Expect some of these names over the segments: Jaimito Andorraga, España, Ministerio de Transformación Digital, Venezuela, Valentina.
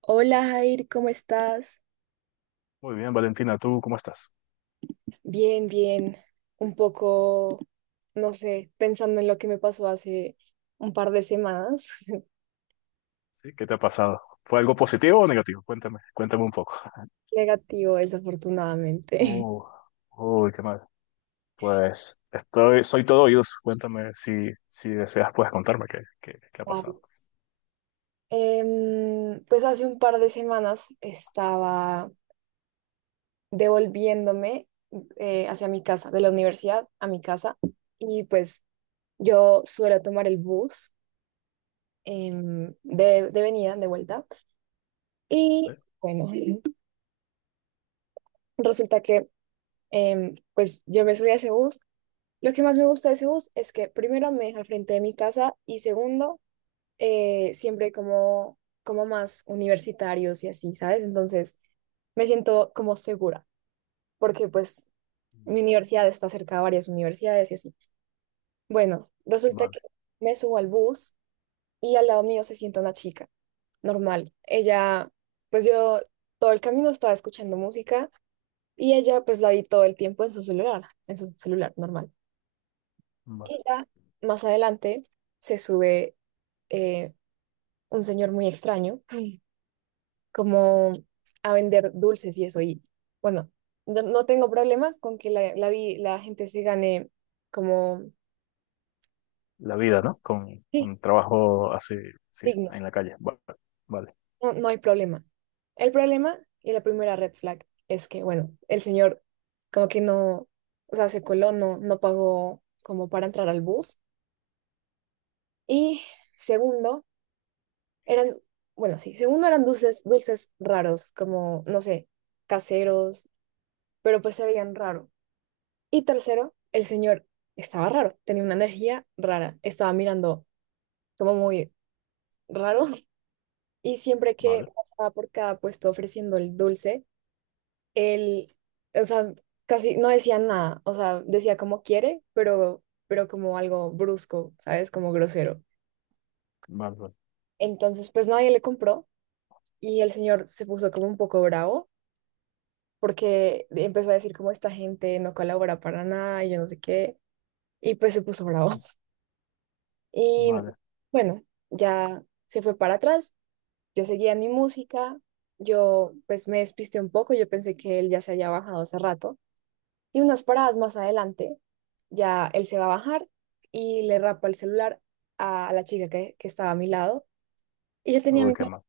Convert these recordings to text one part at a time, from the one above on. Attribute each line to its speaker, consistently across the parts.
Speaker 1: Hola Jair, ¿cómo estás?
Speaker 2: Muy bien, Valentina, ¿tú cómo estás?
Speaker 1: Bien, bien. Un poco, no sé, pensando en lo que me pasó hace un par de semanas.
Speaker 2: ¿Sí? ¿Qué te ha pasado? ¿Fue algo positivo o negativo? Cuéntame, cuéntame un poco.
Speaker 1: Negativo, desafortunadamente.
Speaker 2: Uh, uy, qué mal. Pues soy todo oídos. Cuéntame si deseas, puedes contarme qué ha
Speaker 1: Wow.
Speaker 2: pasado.
Speaker 1: Pues hace un par de semanas estaba devolviéndome, hacia mi casa, de la universidad a mi casa, y pues yo suelo tomar el bus, de venida, de vuelta. Y
Speaker 2: ¿Vale?
Speaker 1: bueno, resulta que, pues yo me subí a ese bus. Lo que más me gusta de ese bus es que, primero, me deja al frente de mi casa y, segundo, siempre hay como más universitarios y así, ¿sabes? Entonces me siento como segura porque pues mi
Speaker 2: Vale,
Speaker 1: universidad está cerca de varias universidades y así. Bueno, resulta
Speaker 2: vale,
Speaker 1: que me subo al bus y al lado mío se sienta una chica, normal. Ella, pues yo todo el camino estaba escuchando música y ella pues la vi todo el tiempo en su celular, en su celular, normal.
Speaker 2: vale.
Speaker 1: Y ya más adelante se sube, eh, un señor muy extraño, sí, como a vender dulces y eso. Y bueno, no no tengo problema con que la gente se gane, como,
Speaker 2: La vida, ¿no? Con,
Speaker 1: sí,
Speaker 2: con trabajo así, sí,
Speaker 1: digno.
Speaker 2: en la calle. Vale, vale,
Speaker 1: No, no hay problema. El problema y la primera red flag es que, bueno, el señor como que no, o sea, se coló, no pagó como para entrar al bus. Y segundo, eran, bueno, sí, según no eran dulces, dulces raros, como, no sé, caseros, pero pues se veían raro. Y tercero, el señor estaba raro, tenía una energía rara, estaba mirando como muy raro, y siempre que
Speaker 2: vale,
Speaker 1: pasaba por cada puesto ofreciendo el dulce, él, o sea, casi no decía nada, o sea, decía como quiere, pero como algo brusco, ¿sabes? Como grosero.
Speaker 2: vale, vale.
Speaker 1: Entonces, pues nadie le compró y el señor se puso como un poco bravo porque empezó a decir como esta gente no colabora para nada y yo no sé qué, y pues se puso bravo. Y
Speaker 2: Vale.
Speaker 1: bueno, ya se fue para atrás, yo seguía en mi música, yo pues me despisté un poco, yo pensé que él ya se había bajado hace rato, y unas paradas más adelante, ya él se va a bajar y le rapa el celular a la chica que estaba a mi lado, y
Speaker 2: Uy, qué mal.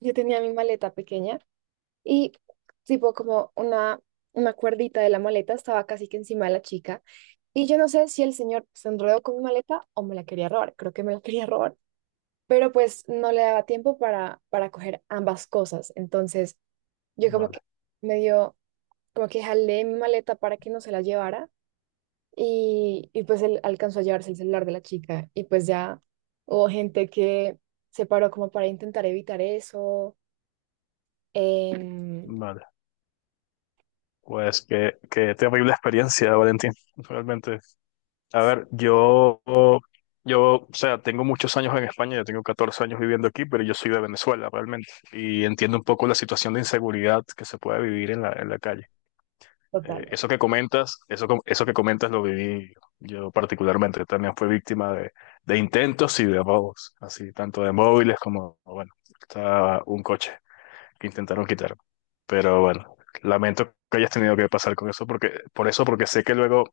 Speaker 1: yo tenía mi maleta pequeña. Y tipo como una cuerdita de la maleta estaba casi que encima de la chica. Y yo no sé si el señor se enredó con mi maleta o me la quería robar. Creo que me la quería robar. Pero pues no le daba tiempo para coger ambas cosas. Entonces yo como que,
Speaker 2: Vale,
Speaker 1: medio, como que jalé mi maleta para que no se la llevara. Y pues él alcanzó a llevarse el celular de la chica. Y pues ya hubo gente que se paró como para intentar evitar eso. em,
Speaker 2: vale. Pues qué, qué, terrible experiencia, Valentín. Realmente. A ver, yo, o sea, tengo muchos años en España, yo tengo 14 años viviendo aquí, pero yo soy de Venezuela realmente y entiendo un poco la situación de inseguridad que se puede vivir en la, calle.
Speaker 1: Total.
Speaker 2: Eso que comentas, eso, com- eso que comentas lo viví yo, particularmente, también fui víctima de intentos y de robos, así, tanto de móviles como, bueno, estaba un coche que intentaron quitarme. Pero bueno, lamento que hayas tenido que pasar con eso, porque, por eso, porque sé que luego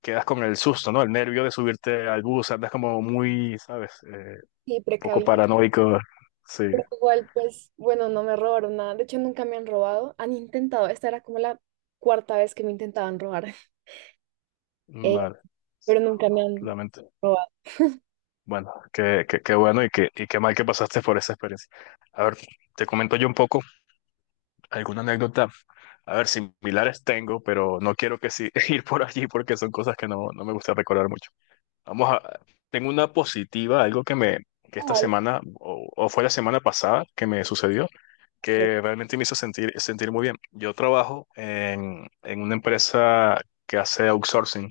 Speaker 2: quedas con el susto, ¿no? El nervio de subirte al bus, andas como muy, ¿sabes?
Speaker 1: Sí,
Speaker 2: Poco
Speaker 1: precavido.
Speaker 2: paranoico. Sí,
Speaker 1: Pero igual, pues, bueno, no me robaron nada. De hecho, nunca me han robado. Han intentado, esta era como la cuarta vez que me intentaban robar, eh,
Speaker 2: vale. Sí,
Speaker 1: pero nunca me han
Speaker 2: lamento.
Speaker 1: robado.
Speaker 2: Bueno, qué bueno y qué mal que pasaste por esa experiencia. A ver, te comento yo un poco alguna anécdota. A ver, similares tengo, pero no quiero que sí, ir por allí porque son cosas que no, no me gusta recordar mucho. Vamos a, tengo una positiva, algo que esta
Speaker 1: Ay,
Speaker 2: semana, o fue la semana pasada que me sucedió.
Speaker 1: qué
Speaker 2: Que realmente me hizo sentir muy bien. Yo trabajo en una empresa que hace outsourcing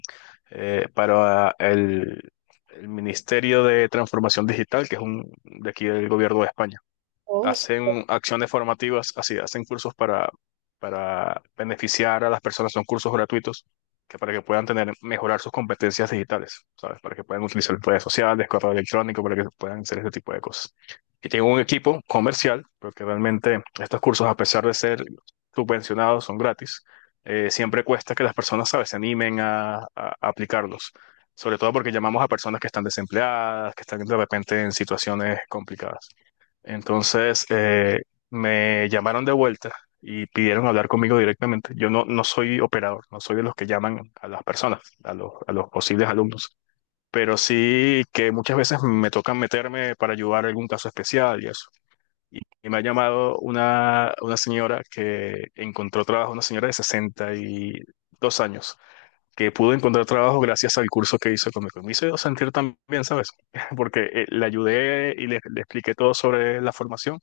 Speaker 2: para el Ministerio de Transformación Digital, que es un de aquí del gobierno de España.
Speaker 1: cosa.
Speaker 2: Hacen acciones formativas, así, hacen cursos para beneficiar a las personas, son cursos gratuitos, que para que puedan tener, mejorar sus competencias digitales, ¿sabes? Para que puedan utilizar redes sociales, correo electrónico, para que puedan hacer este tipo de cosas. Y tengo un equipo comercial, porque realmente estos cursos, a pesar de ser subvencionados, son gratis. Eh, siempre cuesta que las personas, ¿sabes?, se animen a, a aplicarlos. Sobre todo porque llamamos a personas que están desempleadas, que están de repente en situaciones complicadas. Entonces me llamaron de vuelta y pidieron hablar conmigo directamente. Yo no soy operador, no soy de los que llaman a las personas, a los, posibles alumnos, pero sí que muchas veces me toca meterme para ayudar a algún caso especial y eso. Y me ha llamado una señora que encontró trabajo, una señora de 62 años, que pudo encontrar trabajo gracias al curso que hizo conmigo. Me hizo sentir también, ¿sabes? Porque le ayudé y le expliqué todo sobre la formación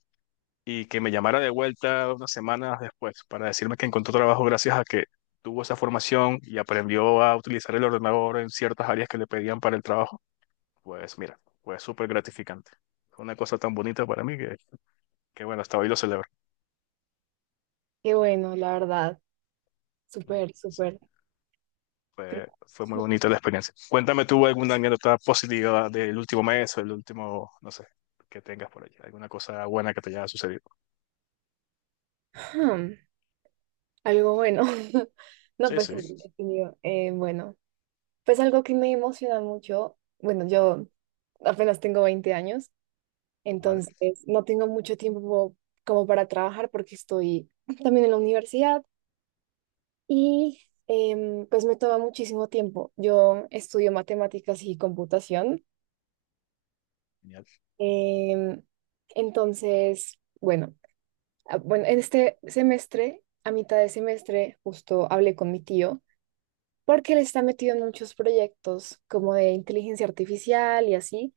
Speaker 2: y que me llamara de vuelta unas semanas después para decirme que encontró trabajo gracias a que tuvo esa formación y aprendió a utilizar el ordenador en ciertas áreas que le pedían para el trabajo, pues mira, fue súper gratificante. Fue una cosa tan bonita para mí que, hasta hoy lo celebro.
Speaker 1: Qué bueno, la verdad.
Speaker 2: Mm,
Speaker 1: Súper,
Speaker 2: sí,
Speaker 1: súper. Pero,
Speaker 2: fue muy bonita la experiencia. Cuéntame tú alguna anécdota positiva del último mes o el último, no sé, que tengas por allí, alguna cosa buena que te haya sucedido.
Speaker 1: ujú, algo bueno. No,
Speaker 2: Sí,
Speaker 1: pues sí,
Speaker 2: sí,
Speaker 1: he tenido, bueno, pues algo que me emociona mucho. Bueno, yo apenas tengo 20 años,
Speaker 2: vale,
Speaker 1: entonces no tengo mucho tiempo como para trabajar porque estoy también en la universidad. Y pues me toma muchísimo tiempo. Yo estudio matemáticas y computación.
Speaker 2: genial,
Speaker 1: em, entonces, bueno, bueno, en este semestre, a mitad de semestre, justo hablé con mi tío porque él está metido en muchos proyectos como de inteligencia artificial y así.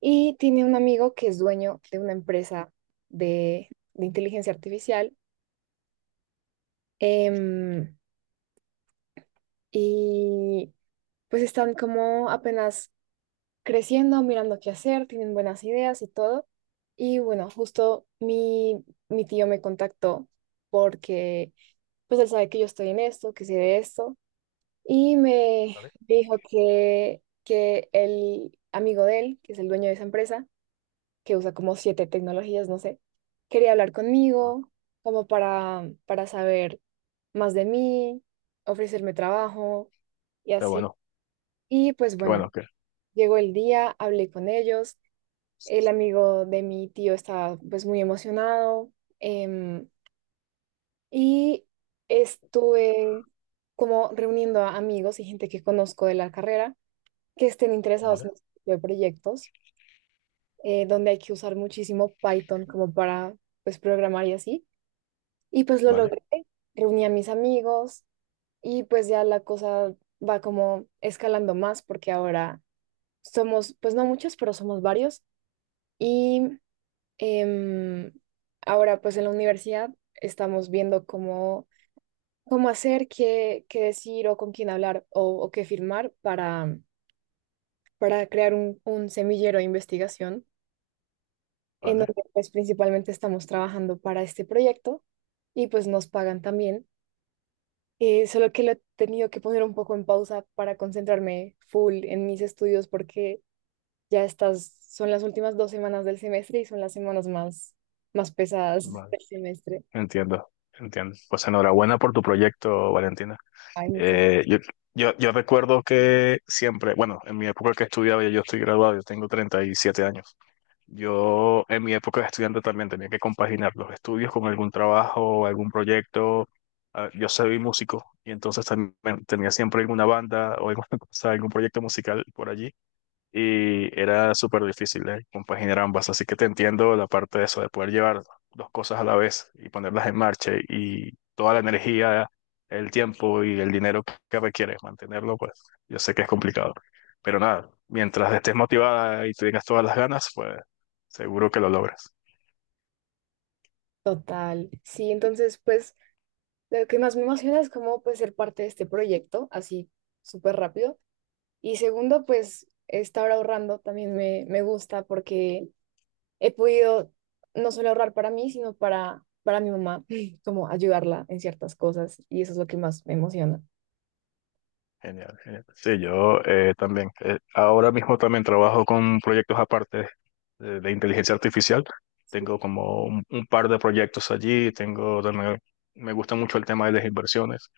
Speaker 1: Y tiene un amigo que es dueño de una empresa de inteligencia artificial. em, y pues están como apenas creciendo, mirando qué hacer, tienen buenas ideas y todo. Y bueno, justo mi tío me contactó porque pues él sabe que yo estoy en esto, que sé de esto, y me
Speaker 2: vale.
Speaker 1: dijo que el amigo de él, que es el dueño de esa empresa, que usa como siete tecnologías, no sé, quería hablar
Speaker 2: Vale.
Speaker 1: conmigo como para saber más de mí, ofrecerme trabajo y
Speaker 2: Qué
Speaker 1: así.
Speaker 2: bueno,
Speaker 1: Y pues
Speaker 2: qué
Speaker 1: bueno,
Speaker 2: bueno, que
Speaker 1: llegó el día, hablé con ellos, el amigo de mi tío estaba pues muy emocionado, em, y estuve como reuniendo a amigos y gente que conozco de la carrera que estén interesados
Speaker 2: vale,
Speaker 1: en este tipo de proyectos, donde hay que usar muchísimo Python como para pues programar y así. Y pues lo
Speaker 2: vale,
Speaker 1: logré, reuní a mis amigos y pues ya la cosa va como escalando más porque ahora somos pues no muchos, pero somos varios. Y Em, ahora, pues en la universidad estamos viendo cómo, cómo hacer, qué, qué decir o con quién hablar o qué firmar para crear un semillero de investigación en
Speaker 2: vale.
Speaker 1: donde pues principalmente estamos trabajando para este proyecto y pues nos pagan también. Solo que lo he tenido que poner un poco en pausa para concentrarme full en mis estudios porque ya estas son las últimas 2 semanas del semestre y son las semanas más pesadas
Speaker 2: Vale,
Speaker 1: del semestre.
Speaker 2: entiendo, entiendo. Pues enhorabuena por tu proyecto, Valentina.
Speaker 1: Hay muchas.
Speaker 2: Eh, yo, yo recuerdo que siempre, bueno, en mi época que estudiaba, yo estoy graduado, yo tengo 37 años. Yo en mi época de estudiante también tenía que compaginar los estudios con algún trabajo, algún proyecto. Ah, yo soy músico y entonces también tenía siempre alguna banda o alguna cosa, algún proyecto musical por allí y era súper difícil de compaginar ambas, así que te entiendo la parte de eso, de poder llevar dos cosas a la vez y ponerlas en marcha y toda la energía, el tiempo y el dinero que requieres mantenerlo, pues yo sé que es complicado, pero nada, mientras estés motivada y tengas todas las ganas, pues seguro que lo logras.
Speaker 1: Total, sí, entonces pues lo que más me emociona es cómo pues ser parte de este proyecto, así súper rápido. Y segundo, pues estar ahorrando también me gusta porque he podido no solo ahorrar para mí, sino para mi mamá, como ayudarla en ciertas cosas y eso es lo que más me emociona.
Speaker 2: Genial, genial. Sí, yo también. Ahora mismo también trabajo con proyectos aparte de inteligencia artificial. Tengo como un par de proyectos allí, tengo también, me gusta mucho el tema de las inversiones.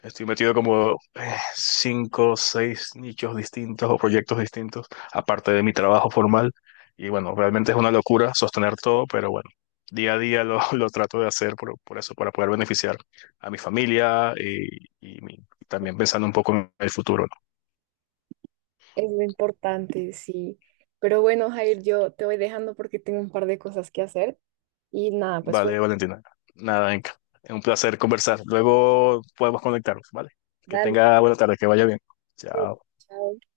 Speaker 2: Estoy metido como cinco o seis nichos distintos o proyectos distintos, aparte de mi trabajo formal. Y bueno, realmente es una locura sostener todo, pero bueno, día a día lo, lo trato de hacer por eso, para poder beneficiar a mi familia y también pensando un poco en el futuro.
Speaker 1: Es lo importante, sí. Pero bueno, Jair, yo te voy dejando porque tengo un par de cosas que hacer y nada, pues fue,
Speaker 2: Vale, Valentina. Nada, Inca. Es un placer conversar. Luego podemos conectarnos, ¿vale? Que
Speaker 1: dale,
Speaker 2: tenga buena tarde, que vaya bien. Chao.
Speaker 1: chao.